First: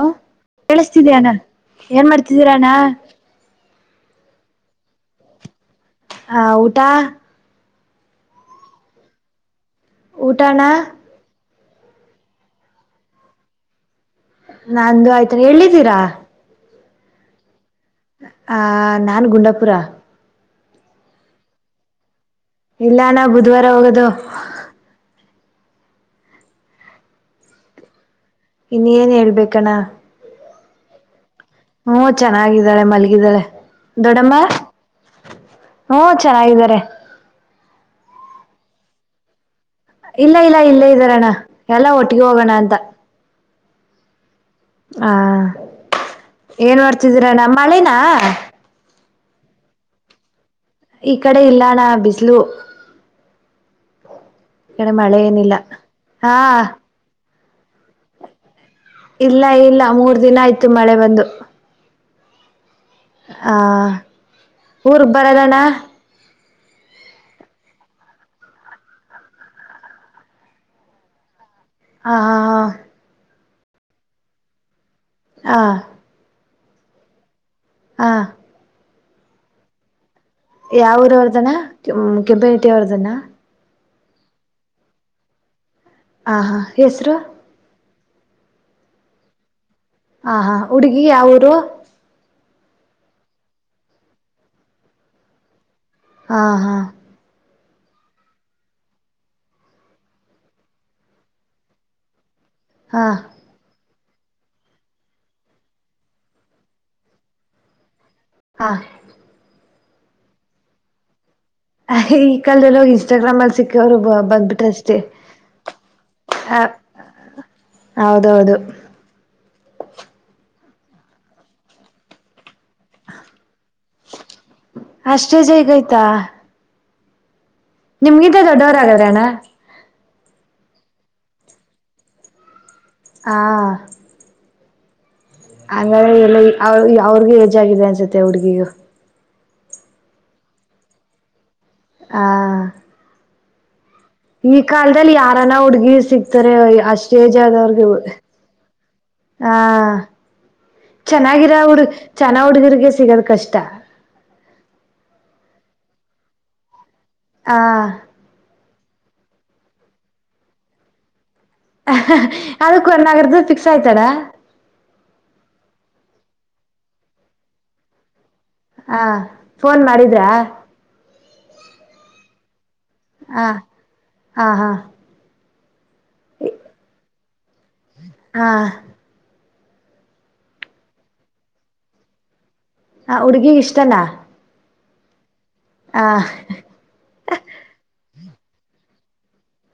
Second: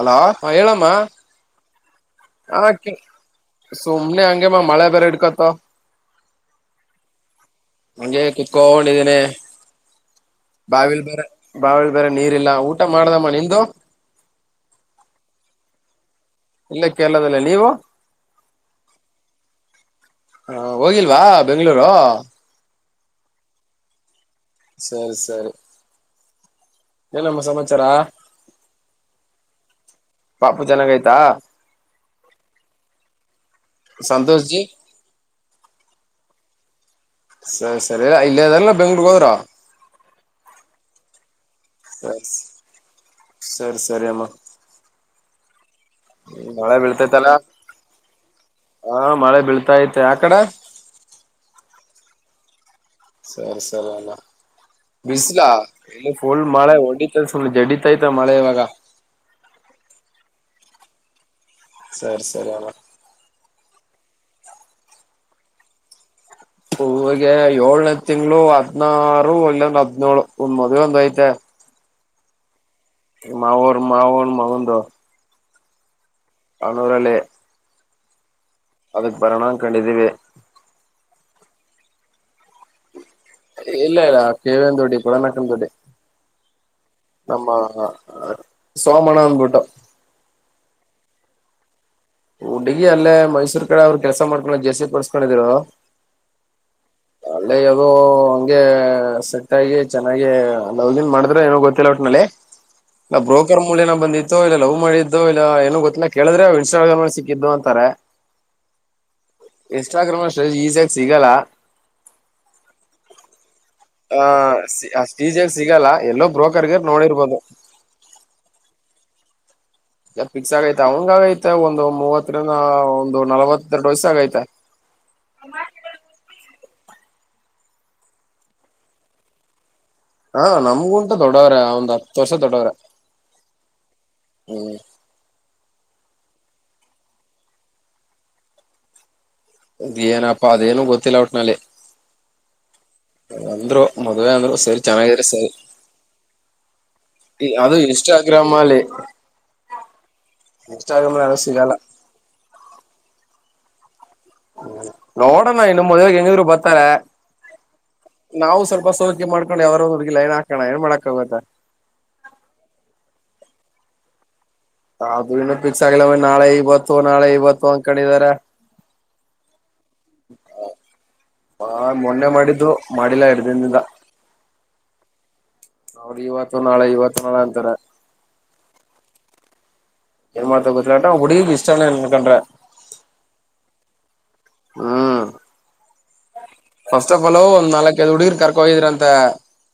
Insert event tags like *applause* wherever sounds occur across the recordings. Hello ಹ ಹೇಳಅಮ್ಮ ಕೇಳಿಸ್ತಿದ್ಯಾ ಅಣ್ಣ ಏನ್ ಮಾಡ್ತಿದ್ದೀರಣ್ಣ ಹಾ ಸುಮನೆ ಅಂಗಮ ಮಳೆ ಡ್ಕತ ಹಾ ಊಟಾ ನಂಗೆ ಕುತ್ಕೊಂಡಿದ್ದೇನೆ ಊಟ ಅಣ್ಣ ಬಾವಲ್ ಬರ ಬಾವಿಲಿ ಬೇರೆ ನೀರಿಲ್ಲ ಊಟ ಮಾಡ್ದಮ್ಮ ನಿಂದು ನಂದು ಆಯ್ತ ಎಲಿದ್ದೀರಾ ಇಲ್ಲೇ ಕೇರಳದಲ್ಲಿ ನೀವು ಆ ನಾನ್ ಗುಂಡಾಪುರ ಹ ಹೋಗಿಲ್ವಾ ಬೆಂಗ್ಗಳೂರು ಇಲ್ಲ ಅಣ್ಣ ಬುಧವಾರ ಹೋಗೋದು ಸರಿ ಸರಿ ಏನಮ್ಮ ಸಮಾಚಾರ ಇನ್ನ ಏನ್ ಹೇಳ್ಬೇಕಣ್ಣ ಪಾಪು ಚೆನ್ನಾಗೈತ ಹ್ಮ ಚೆನ್ನಾಗಿದ್ದಾಳೆ ಮಲಗಿದ್ದಾಳೆ ದೊಡಮ್ಮ ಸಂತೋಷ್ ಜಿ ಹ್ಮ ಚೆನ್ನಾಗಿದ್ದಾಳೆ ತ್ರೇ ಸರಿ ಸರಿ ಇಲ್ಲಿ ಅದಲ್ಲ ಬೆಂಗಳೂರುಗೆ ಹೋದ್ರ ಇಲ್ಲ ಇಲ್ಲ ಇಲ್ಲ ಇದ್ದಾರಣ್ಣ ಎಲ್ಲ ಒಟ್ಟಿಗೆ ಸರಿ ಹೋಗೋಣ ಅಂತ ಸರಿ ಸರಿ ಅಮ್ಮ ಹಾ ಮಳೆ ಏನ್ ಬೀಳ್ತೈತಲ್ಲ ಮಾಡ್ತಿದ್ದೀರಾ ಅಣ್ಣ ಮಳೆನಾ ಹಾ ಮಳೆ ಬೀಳ್ತಾ ಐತೆ ಆ ಕಡೆ ಬಿಸ್ಲು ಸರಿ ಸರಿ ಅಲ್ಲ ಮಳೆ ಬಿಸ್ಲ ಏನಿಲ್ಲ ಇಲ್ಲಿ ಹಾ ಫುಲ್ ಮಳೆ ಹೊಡಿತೈತೆ ಜೆಡಿ ಇಲ್ಲ ಇಲ್ಲ ಮೂರ್ ದಿನ ಆಯ್ತು ಆಯ್ತು ಮಳೆ ಬಂದು ಸರಿ ಸರಿ ಅವ ಹ ಊರ್ಗ್ ಬರದಣ್ಣ ಹೂಗೆ ಏಳ್ನೇ ತಿಂಗಳು ಹದ್ನಾರು ಅಲ್ಲ ಒಂದ ಹದಿ ನೋಳು ಒಂದ್ ಮದ್ವೆ ಒಂದ ಐತೆ ಹಾ ಹಾ ಹಾ ಮಾವರ್ ಮಾವನ ಮಗಂದು ಹಾ ಕ್ಣೂರ ಅಲ್ಲೇ ಹಾ ಅದಕ್ ಪರಿಣಾಮ ಕಂಡಿದ್ದೀವಿ ಯಾವರ ಅವ್ರದಾನ ಕೆಂಪ್ಯುನಿಟಿ ಅವ್ರದನ ಇಲ್ಲ ಇಲ್ಲ ಕೇವಂದ ದೋಡ್ಡಿ ಕೊಡನಾಕ ದೋಡ್ಡಿ ಆಾ ಹಾ ಹೆಸರು ನಮ್ಮ ಹ ಸೋಮಣನ್ಬಟ್ಟ ಹ ಹಾ ಹುಡುಗಿ ಯಾವ ಊರು ಹುಡುಗಿ ಅಲ್ಲೇ ಮೈಸೂರ್ ಕಡೆ ಅವ್ರರು ಕೆಲಸ ಮಾಡ್ಕೊಂಡ ಜೆಸಿ ಕೊಡ್ಸ್ಕೊಂಡಿದ್ರು ಹಾ ಹಾ ಒಳ್ಳೆ ಅದುೋ ಹಂಗೆ ಸೆಟ್ಗಿ ಚೆನ್ನಾಗಿ ಲಗಿನ್ ಮಾಡಿದ್ರೆ ಏನೋ ಗೊತ್ತಿಲ್ಲ ಒಟ್ನಲ್ಲಿ ಹಾ ನಾ ಬ್ರೋಕರ್ ಮೂಲನ ಬಂದಿದ್ದ ಇಲ್ಲ ಲವ್ ಮಾಡಿದ್ದು ಇಲ್ಲ ಏನು ಗೊತ್ತಿಲ್ಲ ಕೇಳಿದ್ರೆ ಇನ್ಸ್ಟಾಗ್ರಾಮ್ ಅಲ್ಲಿ ಸಿಕ್ಕಿದ್ದು ಅಂತಾರೆ ಹಾ ಎಷ್ಟ ಆ ಕ್ರಮ ಅಷ್ಟೇ ಈಸಿ ಆಾಗಿ ಸಿಗಲ್ಲಾ ಈ ಕಾಲ ಎಲ್ಲಾಗ ಇಸ್ಟಾಗ್ರಾಮ್ಲ್ಲಿ ಸಿ ಹ ಅಷ್ಟೀಜಾಗ ಸಿಗಲ್ಲ ಎಲ್ಲೋ ಬ್ರೋಕರ್ಗರ್ ನೋಡಿರ್ಬೋದು ಹೌದೌದು ಯ ಪಿಕ್ಷ ಅವಂಗಗೈತೆ ಒಂದು ಮೂವತ್ತರಿಂದ ಒಂದು ನಲವತ್ತು ಅಷ್ಟೇ ಜೈಗಯ್ತಾ ನಿಮ್ಗಿಂದ ದೊಡ್ಡವರ ಆಗಾದ್ರ ಅಣ್ಣ ಹಾ ನಮ್ಗುಂಟಾ ದೊಡ್ಡವ್ರ ಒಂದ್ ಹತ್ತು ವರ್ಷ ದೊಡ್ಡವ್ರ ಹಾ ಹ್ಮ್ ಅಂಗ್ರ ಎಲ್ಲ ಅವ ಅವ್ರಿಗೂ ಹೆಜ್ ಆಗಿದೆ ಅನ್ಸತ್ತೆ ಹುಡ್ಗಿಗೂ ಅದ್ ಏನಪ್ಪಾ ಅದೇನು ಗೊತ್ತಿಲ್ಲ ಒಟ್ನಲ್ಲಿ ಆ ಒಂದ್ರು ಈ ಕಾಲದಲ್ಲಿ ಯಾರನ ಹುಡ್ಗಿ ಸಿಗ್ತಾರೆ ಈ- ಅದು ಅಷ್ಟೇಜದವ್ರಗೆ ಇನ್ಸ್ಟಾಗ್ರಾಮ್ ಅಲ್ಲಿ ಆ ಇನ್ಸ್ಟಾಗ್ರಾಮ್ ಅಲ್ಲಿ ಯಾರು ಚೆನ್ನಾಗಿರ ಸಿಗಲ್ಲ ಹುಡ್ಗಿ ಚೆನ್ನ ಹುಡ್ಗಿರ್ರಿಗೆ ಸಿಗದ ಕಷ್ಟ ನೋಡೋಣ ಇನ್ನು ಮದ್ವೆಗೆ ಹೆಂಗಿದ್ರು ಬರ್ತಾರೆ ಆ ನಾವು ಸ್ವಲ್ಪ ಸೌಕೆ ಮಾಡ್ವಿ ಅವರ ಒಂದು ಹುಗಿೈ ಹಾಕಣ ಏನ್ ಮಾಡಕ್ಕಾಗೋಗುತ್ತಾ ಅದಕ್ಕ ಒಗರದ ಫಿಕ್ಸ್ ಆಯ್ತಾರ ಅದು ಇನ್ನು ಪಿಕ್ಸ್ ಆಗ್ಿಲ್ಲ ಮ ನಾಳೆ ಇವತ್ತು ನಾಳೆ ಇವತ್ತು ಅಂಗ ಕೊಂಡಿದಿದ್ದಾರೆ ಹಾ ಫೋನ್ ಮಾಡಿದ್ರಾ ಹಾ ಮೊನ್ನೆ ಮಾಡಿದ್ದು ಮಾಡಿಲ್ಲಾ ಆ ಇರ್್ದಿನಿಂದ ಹಾ ಹಾ ಅವ್ರ ಇವತ್ತು ನಾಳೆ ಇವತ್ತು ನಾಳ ಅಂತಾರ ಹಾ ನ್ ಮಾಡ್ತ ಗೊಲಾ ಉಡ ಇಷ್ಟನಕೊಂಡ್ರೆ ಹ ಉಡುಗಿ ಇಷ್ಟಲ್ಲ ಹ್ಮ್ ಆ ಹೊವಸ ಪಲವುಂದ್ ನಾಲ್ಕೈದು್ ಹುಡುಗಿರ್ ಕರ್ಕೊ ಹೋಗಿದ್ರಂತ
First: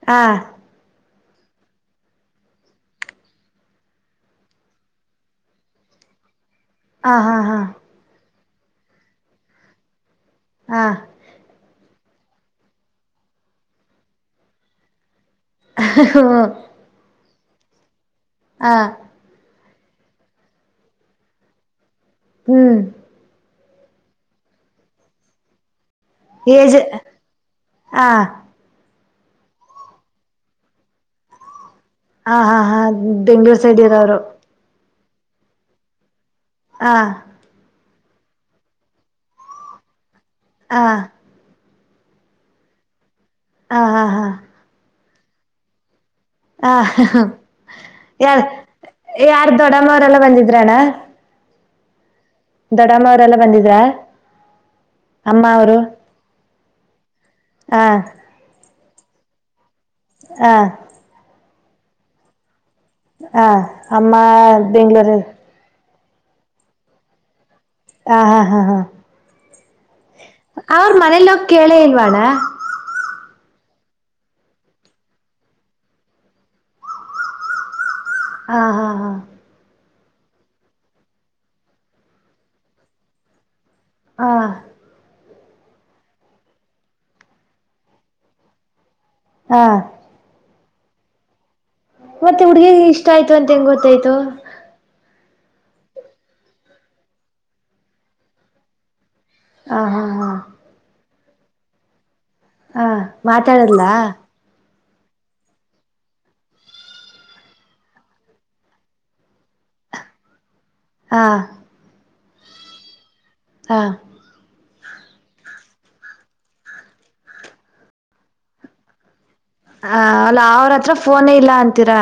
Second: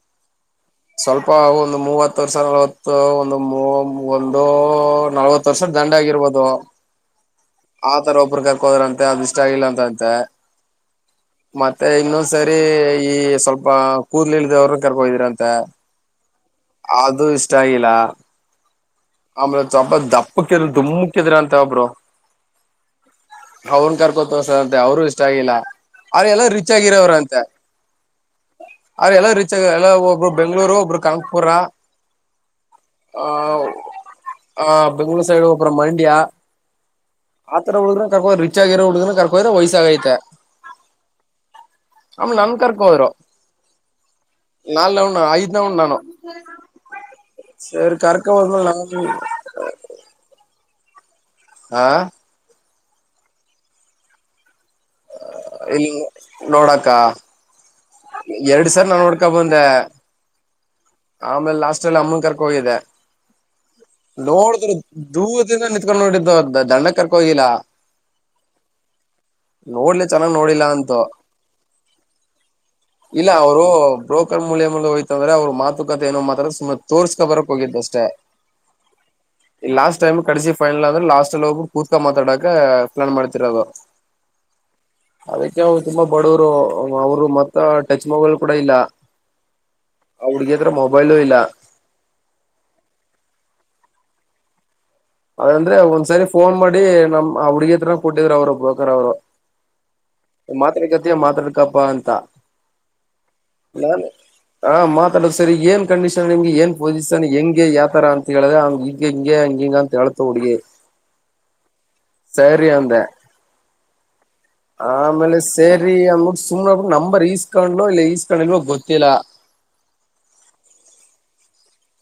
ಹಾ ಸ್ವಲ್ಪ ಒಂದು ಮೂವತ್ತು ವರ್ಷ ನಲ್ವತ್ತು ಒಂದು ಒಂದು ನಲ್ವತ್ತು ವರ್ಷ ದಂಡ ಆಗಿರ್ಬೋದು ಆ ಹಾ ಹಾ ಆ ತರ ಪರು ಹಕ್ಕೋದ್ರಂತೆ ಅದ್ ಇಷ್ಟ ಆಗಿಲ್ಲ ಅಂತಂತೆ ಹಾ ಮತ್ತೆ ಇನ್ನೊಂದ್ ಸರಿ ಈ ಸ್ವಲ್ಪ ಕೂದ್ಲಿ ಇಳ್ದವರು ಕರ್ಕೊಿದಿರ ಅಂತ ಅದು ಇಷ್ಟ ೈಲಾ ಹ ದಪ್ಪಕ್ಕಿದ್ರ ದುಮಕ್ಕಿದ್ರ ಅಂತ ಒಬ್ರು ಹ್ಮ್ ಅವನ್ ಕರ್ಕೊತಸ ಅಂತೆ ಅವರು ಇಷ್ಟ ಆಗಿಲ್ಲ ಅವ್ರ ಎಲ್ಲ ರಿಚ್ ಏಜ್ ಆಗಿರವ್ರಂತೆ ಆ ಅವ್ರ ಎಲ್ಲ ರೀಚ್ ಆಗ ಎಲ್ಲ ಒಬ್ರು ಬೆಂಗ್ಗಳೂರು ಒಬ್ರು ಕಾಕ್ಪುರ ಹಾ ಹಾ ಹಾ ಬೆಂಗ್ಳೂರ್ ಸೈಡ್ ಇದದಾವರು ಆ ಬೆಂಗಳೂರು ಸೈಡು ಅಪರ ಮಂಡಿಯಾ ಆತರ ಹೋದ್ರ ಕರ್ಕೋ ರಿಚ್ ಆಗಿೋ ಹುಡುಗ ಕರ್ಕೋ್ರ ವಯಸ್ಸಾಗೈತೆ ಹ ಆಲೆ ನನ್ ಕರ್ಕೋದ್ರು ಹಾ ಹಾ ಹಾ ಹ ಐದ್ ಉ್ ನಾನು ಹ ಸರಿ ಯ ಕರ್ಕ ಹೋದ್ಮೇಲೆ ನಾನು ಯಾರ್ ದೊಡಮ್ಮವರೆಲ್ಲ ಬಂದಿದ್ರಣ್ಣ ಆಾ ದೊಡಮ್ಮ ಅವರೆಲ್ಲ ಬಂದಿದ್ರ ಅಮ್ಮ ಅವರು ಇಲ್ಲಿ ನೋಡಕ್ಕ ಹಾ ಎರಡು ಸರ್ ನಾ ನೋಡ್ ಕಬಂದ ಹಾ ಸಲ್ ಅಮ್ಮಂಗರ್ ಕೋಿದೆ ಹಾ ಅಮ್ಮ ಬೆಂಗ್ಗಳೂರು ಕಕೊಂಡ ನೋಡಿದ್ದು ದಂಡ ಕರ್ಕ ಹೋಗಿಲ್ಲಾ ಹ ಹಾ ಹಾ ಹಾ ನೋಡ್ಲಿ ಚೆನ್ನಾಗ್ ನೋಡಿಲ್ಲ ಅವ್ರ ಅಂತು ಮನೇಲಿ ಹೋಗ ಕೇಳೇ ಇಲ್ವಣ್ಣ ಇಲ್ಲ ಅವರು ಬ್ರೋಕರ್ ಮೂಲ್ಯ ಹಯ್ತಂದ್ರ ಅವ್ರ ಮಾತುಕತೆ ಏನೋ ಮಾತ್ರ ಸುಮ ತೋರ್ಸ್ಕೊ ಬರಕ್ ಹೋಗಿದ್ದ್ ಅಷ್ಟೇ ಹಾ ಹಾ ಹಾ ಲಾಸ್ಟ್ ಟೈಮ್ ಕರೆಸಿ ಫೈನಲ್ ಅಂದ್ರೆ ಲಾಸ್ಟ್ ಒಬ್ಬರು ಕೂತ್ಕ ಮಾತಾಡಕ ಪ್ಲಾನ್ ಮಾಡ್ತಿರೋದು ಹಾ ಅದಕ್ಕೆ ತುಂಬಾ ಬಡವರು ಅವರು ಮ ಟಚ್ ಮೊಬೈಲ್ ಕೂಡ ಇಲ್ಲ ಹಾ ಹಡುಗಿಯತ್ರ ಮೊಬೈಲ ಇಲ್ಲ ಮತ್ತೆ ಹುಡ್ಗಿ ಇಷ್ಟ ಆಯ್ತು ಅಂತ ಹೆಂಗ ಗೊತ್ತಾಯ್ತು ಅದಂದ್ರೆ ಒಂದ್ಸರಿ ಫೋನ್ ಮಾಡಿ ನಮ್ ಹುಡ್ಗಿ ಹತ್ರನ ಕೊಟ್ಟಿದ್ರು ಅವ್ರ ಬ್ರೋಕರ್ ಅವ್ರು ಹ ಹಾ ಹಾ ಮಾತಾಡೋಕೆ ಮಾತಾಡ್ಕಪ್ಪಾ ಅಂತ ಹಾ ಮಾತಾಡ್ಲ ನಾನು ಹ ಮಾತಾಡೋದು ಸರಿ ಏನ್ ಕಂಡೀಷನ್ ನಿಮಗೆ ಏನ್ ಪೊಸಿಷನ್ ಹೆಂಗೆ ಯಾವತರ ಅಂತ ಹೇಳಿದೆಂಗ ಹ ಹಿಂ ಹಂಗ ಹಿಂಗ ಹೇಳಿತು ಹುಡುಗಿ ಹಾ ಸರಿ ಅಂದೇ ಹಾ ಆಮೇಲೆ ಸೇರಿ ಅಂದ್ಬಿಟ್ಟು ಸುಮ್ನೆಬಟ್ಟ ನಂಬರ್ ಈಸ್ಕೊಂಡ್ಲು ಇಲ್ಲ ಈಸ್ಕಂಡ್ ಇಲ್ವ ಗೊತ್ತಿಲ್ಲ ಹ ಅಲ್ಲ ಅವ್ರ ಹತ್ರ ಫೋನೇ ಇಲ್ಲ ಅಂತೀರ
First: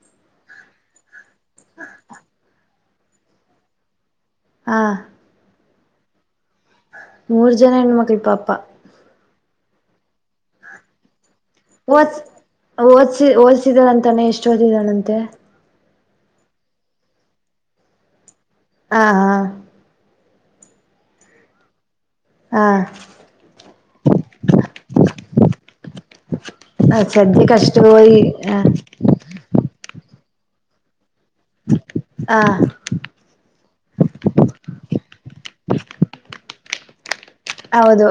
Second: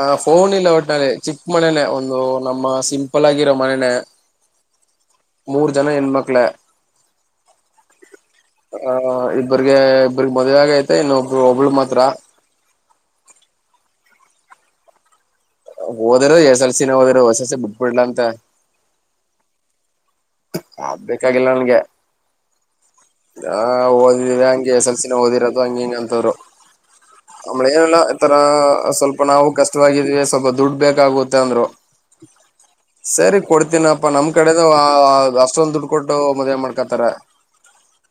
ಆ ಫೋನ್ ಇಲ್ಲ ಒಟ್ ನ ಚಿಕ್ಕ ಮನೆನೆೇ ಒಂದು ನಮ್ಮ ಸಿಂಪಲ್ ಆಗಿರೋ ಮನೆನೆೇ ಹಾ ಮೂರು ಜನ ಹೆಣ್ಮಕ್ಕಳೆ ಮೂರು ಜನ ಹೆಣ್ಮಕ್ಳ ಪಾಪ ಇಬ್ರ್ರಿಗೆ ಇಬ್ರ ಮದುವೆಹಾಗೈತೆ ಇನ್ನು ಓದ ಓದ್ಸಿ ಓದಸಿದರ ಅಂತಾನೆ ಎಷ್ಟು ಓದಿದಳಂತೆ ಓದಿರೋದೇ ಎಸ್ ಎಲ್ ಸಿ ಓದಿರೋದು ಎಸ್ ಎಲ್ ಸಿ ಬಿಟಿಬಿಟ್ಟುಲು ಅಂತೆ ಹಾ ಹಾ ಆಡ್ಬೇಕಾಗಿಲ್ಲ ನನ್ಗೆ ಹಾ ನ ಓದ್ರ ಹಂಗೆ ಎಸ್ ಎಲ್ಸಿನ ಓದಿರೋದು ಹಂಗ ಹಿಂಗ ಅಂತವ್ರು ಹ ಸದ್ಯಕ್ಕೆ ಆಮೇಲೆ ಅಷ್ಟು ಹೇಳಿದ್ರು ಈ ಈತರ ಹ ಸ್ವಲ್ಪ ನಾವು ಕಷ್ಟ ಸ್ವಲ್ಪ ದುಡ್ ಬೇಕಾಗುತ್ತೆ ಅಂದ್ರು ಸರಿ ಕೊಡ್ತೀನಪ್ಪ ನಮ್ ಕಡೆದು ಅಷ್ಟೊಂದು ದುಡ್ಡು ಕೊಟ್ಟು ಮದ್ವೆೆ ಮಾಡ್ಕೊತಾರೇ ಹೌದು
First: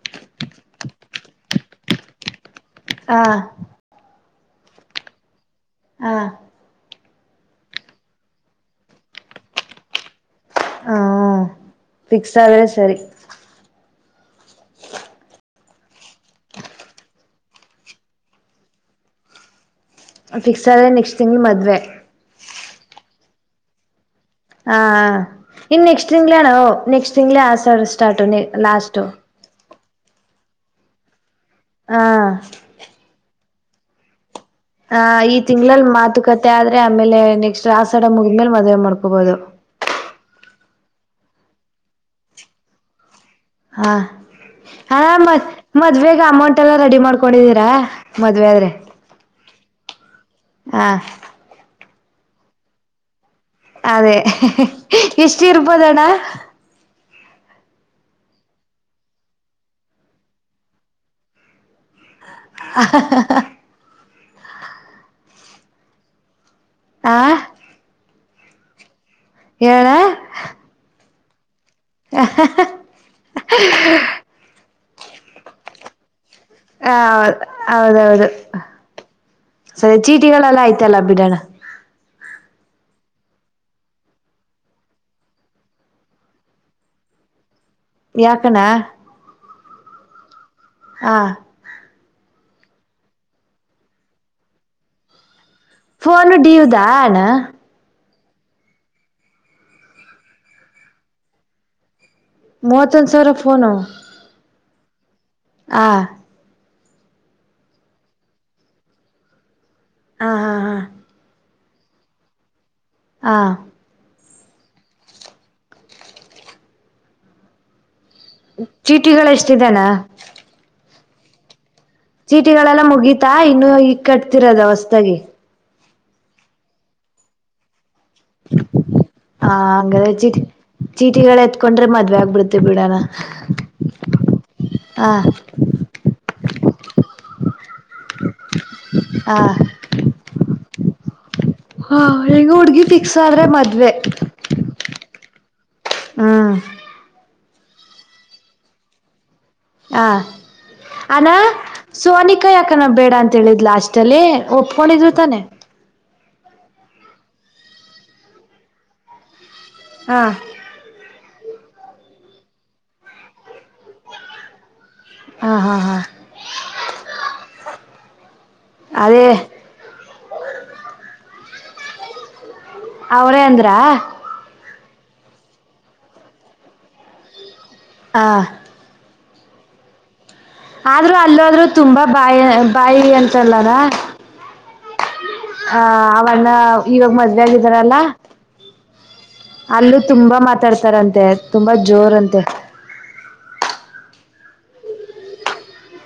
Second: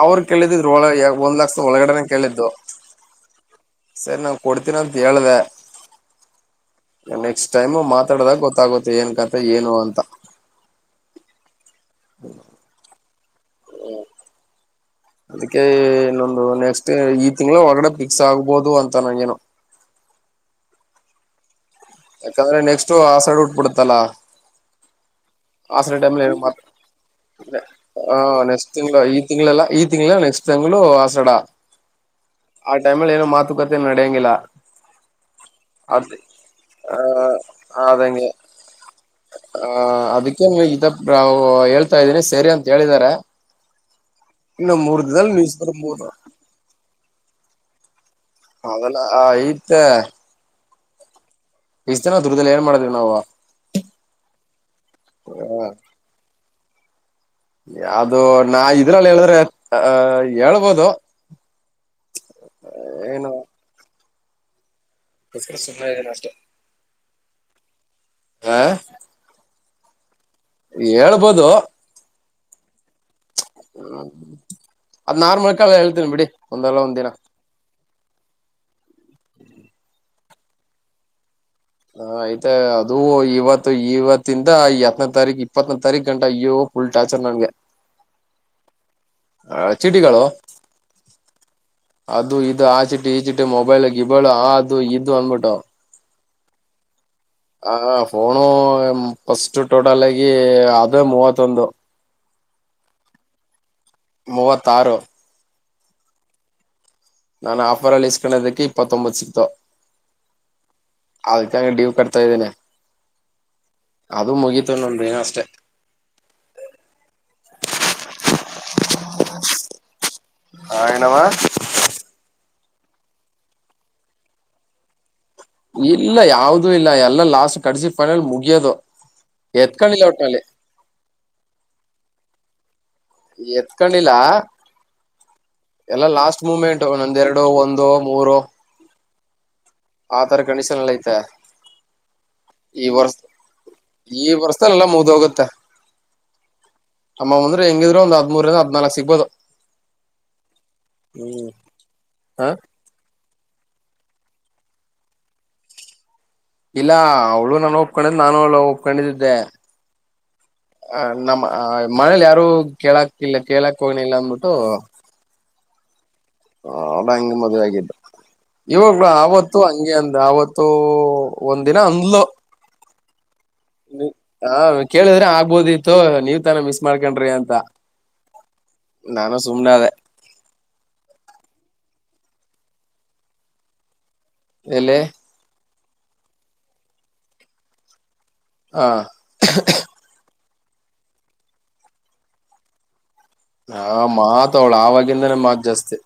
ಅವರು ಕೇಳಿದ ಒಂದ್ ಲಕ್ಷ ಒಳಗಡೆನೆ ಕೇಳಿದ್ದು ಹಾ ಸರಿ ನಾನ್ ಕೊಡ್ತೀನೀ ಅಂತ ಹೇಳ್ದ ಹಾ ನೆಕ್ಸ್ಟ್ ಟೈಮ್ ಮಾತಾಡದಾಗ ಗೊತ್ತಾಗುತ್ತೆ ಏನ್ ಕತೆೆ ಏನು ಅಂತ ಹಾ ಫಿಕ್ಸ್ ಆದೆ ಸರಿ ಹ್ಮ ಅದಕ್ಕೆ ಇನ್ನೊಂದು ನೆಕ್ಸ್ಟ್ ಈ ತಿಂಗಂಗಳು ಒರ್ಗಡೆ ಫಿಕ್ಸ್ ಆಗ್ಬೋದು ಅಂತ ನಂಗ ೇನು ಫಿಕ್ಸ್ ಆದೆ ನೆಕ್ಸ್ಟ್ ತಿಂಗ್ಳ ಮದ್ವೆ ಯಾಕಂದ್ರೆ ನೆಕ್ಸ್ಟ್ು ಆಸಾಡ್ ಉಟ್ಬಿಡುತ್ತಲ್ಲಾ ಹಾ ಹ ಇನ್ ನೆಕ್ಸ್ಟ್ ತಿಂಗ್ಳೇಣ ನೆಕ್ಸ್ಟ್ ತಿಂಗ್ಳೇ ಆಸ ಸ್ಟಾರ್ಟು ನೆಕ್ಸ್ಟ್ ಲಾಸ್ಟ್ ತಿಂಗಳು ಈ ತಿಂಗಳೆಲ್ಲ ಈ ತಿಂಗಳ ನೆಕ್ಸ್ಟ್ ಟೈಮ್ ಆಸಡಾ ಹ ಆ ಟೈಮಲ್ಲಿ ಏನು ಏನು ಮಾತು ಕ ನಡೆಯಂಗಿಲ್ಲಾ ಹ ಈ ತಿಂಗಳಲ್ ಮಾತುಕತೆ ಆದ್ರೆ ಆಮೇಲೆ ನೆಕ್ಸ್ಟ್ ಆ ಆಸಡ ಅದಂಗೆ ಮುಗಿದ್ಮೇಲೆ ಮದ್ುವೆ ಮಾಡ್ಕೋಬೋದು ಆ ಅದಕ್ಕೆ ಇದ ಹೇಳ್ತಾ ಇದೀನಿ ಸರಿ ಅಂತ ಹೇಳಿದಿದ್ದಾರೆ ಹಾ ಇನ್ನು ಹ ಮೂರ್ ದಿನದಲ್ಲಿ ಮತ್ ನ್ಯೂಸ್ ಮದ್ ಬರ್ಬೋದು ಬೇಗ ಅಮೌಂಟ್ ಎಲ್ಲಾ ರೆಡಿ ಮಾಡ್ಕೊ ಕೊಡಿದ್ದೀರಾ ಹೆಲ್ಲ ಆ ಈ ಎ ಹಾ ಇಷ್ಟ ದಿನ ದ ದುರ್ದಲ್ಲಿ ಏನ್ ಮಾಡಿದೀವಿ ನಾವು ಅದೇ ಎಷ್ಟ ಇರ್ಬೋದಣ್ಣ ಯಾವದು ನಾ ಇದ್ರಲ್ಲಿ ಹೇಳಿದ್ರೆ ಅಹ ಹೇಳ್ಬೋದು ಏನು ಆ ಸುದೆ ನಷ್ಟ *unintelligible* ಆ ಹಾ ಏಳಾ ಇರ್ಬೋದು. ಹ್ಮ ಅದ್ ನಾರ್ಮಲ್ ಕಕಾಲಲ್ಲಿ ಹೇಳ್ತೀನಿ ಬಿಡಿ ಒಂದಲ್ಲ ಹ ಒಂದ್ ದಿನ ಹೌ ಹೌದೌದು ಸರಿ ಚೀಟಿಗಳೆಲ್ಲ ಆಯ್ತಲ್ಲ ಬಿಡಣ್ಣಾ ಹ ಆಯ್ತ ಅದು ಇವತ್ತು ಇವತ್ತಿಂದ ಹತ್ತನ ತಾರೀಕ ಇಪ್ಪತ್ತನ ತಾರೀಕ ಗಂಟ ಅಯ್ಯೋ ಫುಲ್ ಟಾಚರ್ ನನ್ಗೆ ಯಾಕಣ ಚೀಟಿಗಳು ಹಾ. ಅದು ಇದು ಆಚಿಟ್ಟಿ ಈಚಿಟ್ಟೀ ಮೊಬೈಲು ಗಿಬೈಲು ಆದು ಇದು ಅನ್ಬಿಟ್ಟು. ಫೋನು ಡಿವುದಾ ಅಣ್ಣಾ ಹ ಫೋನು ಫಸ್ಟ್ ಟೋಟಲ್ ಆಗಿ ಅದು ಮೂವತ್ತೊಂದು ಮೂವತ್ವಂದು ಸಾವರಾ ಫೋನು. ಮೂವತ್ತ ಆರು. ಆ ನಾನ್ ಆಫರಲ್ಲಿ ಇಸ್ಕೊಂಡದಕ್ಕೆ ಇಪ್ಪತ್ತೊಂಬತ್ತು ಸಿಕ್ತು. ಹಾ ಹಾ ಹಾ ಡಿವ್ ಕಟ್ತಾ ಇದಿನಿ ಹಾ. ಅದು ಮುಗಿತು ಇನ್ನ ಒಂದ ದಿನಾ ಅಷ್ಟೇ. ಚೀಟಿಗಳು ಎಷ್ಟ ಇದೆ ಅಣ್ಣಾ ಹಾ ಏನಮ್ಮ ಚೀಟಿಗಳೆಲ್ಲ ಮುಗಿತಾ ಇನ್ನುೂ ಈಗ್ ಕಟ್ತಿರದ ಹೊಸದಾಗಿ. ಇಲ್ಲ ಯಾವ್ದ ಇಲ್ಲ ಎಲ್ಲ ಲಾಸ್ ಕಡಸಿ ಹಾ ಹಂಗಾದ್ರೆ ಚೀಟಿ ಒಟ್ನಲ್ಲಿ ಚೀಟಿಗಳ ಎತ್ಕೊಂಡ್ರೆ ಮದ್ವೆ ಆಗ್ಬಿಡುತ್ತೆ ಬಿಡಣ ಎತ್ಕೊಂಡಿಲ್ಲಾ ಹ ಎಲ್ಲ ಲಾಸ್ಟ್ ಮೂಮೆಂಟ್ ನಂದ ಎರಡು ಒಂದು ಮೂರು ಹ ಆತರ ಕಣಿಸ *unintelligible* ಐತಾ ಹಾ ಇಲ್ಲ ಇನ್ನೂ ಹುಡ್ಗಿ ಫಿಕ್ಸ್ ಆದ್ರೆ ಮದ್ವೆ ಥಾ ಹ್ಮ್ ಹ್ಮ್ ಅಂದ್ರೆ ಹೆಂಗಿದ್ರು ಒಂದ್ ಹದಿಮೂರಿಂದ ಹದ್ನಾಲ್ಕ್ ಸಿಗ್ಬೋದು ಹ ಅನಾ ಹ ಸೋನಿಕಾ ಯಾಕಾನ ಬೇಡ ಅಂತ ಅಂತ್ ಹೇಳಿದ್ ಲಾಸ್ಟ್ ಅಲ್ಲಿ ಒಪ್ಪಿಕೊಂಡಿದ್ಲು ತಾನೆ ಇಲ್ಲ ಅವಳು ನನ್ ಲವ್ ಒಪ್ಕೊಂಡಿದ್ದೆ ನಾನು ಅವಳ್ ಲವ್ ಒಪ್ಕೊಂಡಿದ್ದಿದ್ದೆ ಹಾ ಹ ನಮ್ಮ ಮನೇಲಿ ಯಾರು ಕೇಳಕ್ತಿಲ್ಲ ಕೇಳಕ್ ಕನಲ್ಲ ಮುಟ್ಟು ವಾ ಹ ಅ ಹಂಗೆ ಮದ್ವೆ ಆಗಿದ್ದ ಇವಾಗ ಅದೇ ಆತ್ತು ಹಂಗೆ ಅಂದ ಆತ್ತುೂ ಒಂದ ದಿನ ಅಂಗ್ಲ ಅವಳೇ ಅಂದ್ರ ಆ, ಕೇಳಿದ್ರೆ ಆಗ್ಬೋದಿತ್ತು ನೀವ್ ತಾನ ಮಿಸ್ ಮಾಡ್ಕೊಂಡ್ರಿ ಅಂತ ಹ ನಾನು ಸುನೆಾದೆ ಆದ್ರೂ ಅಲ್ಲಾದ್ರೂ ತುಂಬಾ ಬಾಯಿ ಬಾಯಿ ಅಂತಲ್ಲದ ಎಲೆ ಆ ಅವನ್ನ ಇವಾಗ ಮದ್ವೆೆ ಆಗಿದಾರಲ್ಲಾ ಹಾ ತುಂಬಾ ಮಾತಾಡ್ತಾರಂತೆ ತುಂಬಾ ಜೋರ ಅಂತೆ. ಹಾ ಮಾತ್ ಅವಳು ಆವಾಗಿಂದಾನೇ ಮಾತ್ ಜಾಸ್ತಿ.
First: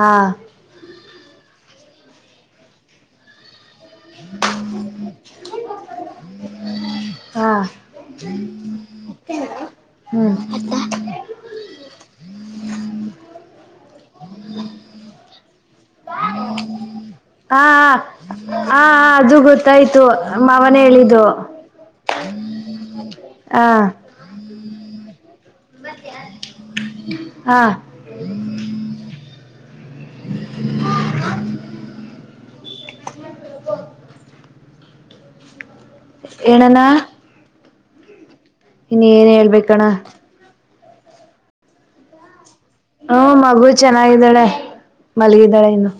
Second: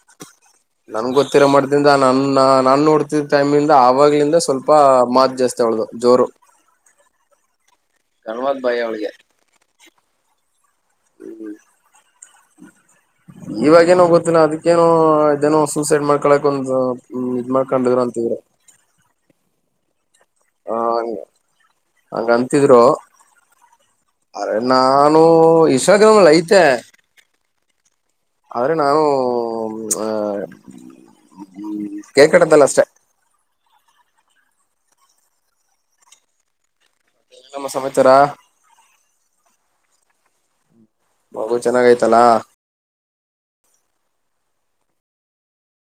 ಹಾ ನನ್ ಗೊತ್ತಿರ ಮಾಡ್ದ ತಾ ನನ್ನ ನನ್ನುಡ್ತ ತಮಿ ಆಾಗ್ಲಿಂದ ಸ್ವಲ್ಪ ಮಾತ್ ಜಾಸ್ತಿ ಅವಳ್ದು ಜೋರು ಹಾ ಗನ್ವತ್ ಬಾಯಿ ಅವಳಿಗೆ. ಹ ಹ್ಮ ಇವಾಗಏನೋ ಗೊತ್ತಿಲ್ಲ ಅದಕ್ಕೇನು ಇದೇನೋ ಸೂಸೈಡ್ ಮಾಡ್ಕೊಳ್ಳಕ್ ಒಂದ್ ಇದ್ ಹಾ ಮಾಡ್ಕೊಂಡಿದ್ರ ಅಂತಿದ್ರ. ಹಾ ಅದು ಗೊತ್ತಾಯ್ತು ಮಾವನ ಹೇಳಿದ್ದು. ಹಾಗಂಗಂತಿದ್ರು. ಹಾ ಅ ನಾನು ಇಸ್ಟಾಗ್ರಾಮ್ ಅಲ್ಲಿ ಐತೆ. ಹಾ ಆದ್ರೆ ನಾನು ಹ ಕೇಕ್ಟ್ದಲ್ಲ ಅಷ್ಟೆ. ಏಣನಾ ನಮ್ಮ ಸಮತಾರಾ ಇನ್ನು ಏನ್ ಹೇಳ್ಬೇಕಣ್ಣ. ಬಗು ಚೆನ್ನಾಗೈತಲ್ಲಾ? ಹ್ಮ ಮಗು ಚೆನ್ನಾಗಿದ್ದಾಳೆ ಮಲಗಿದ್ದಾಳೆ ಇನ್ನು.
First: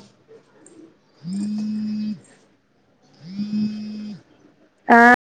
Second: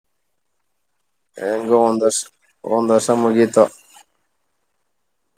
ಹ ಗೋಂದಸ್ ಹಂದು ವರ್ಷ ಮುಗೀತ ಹ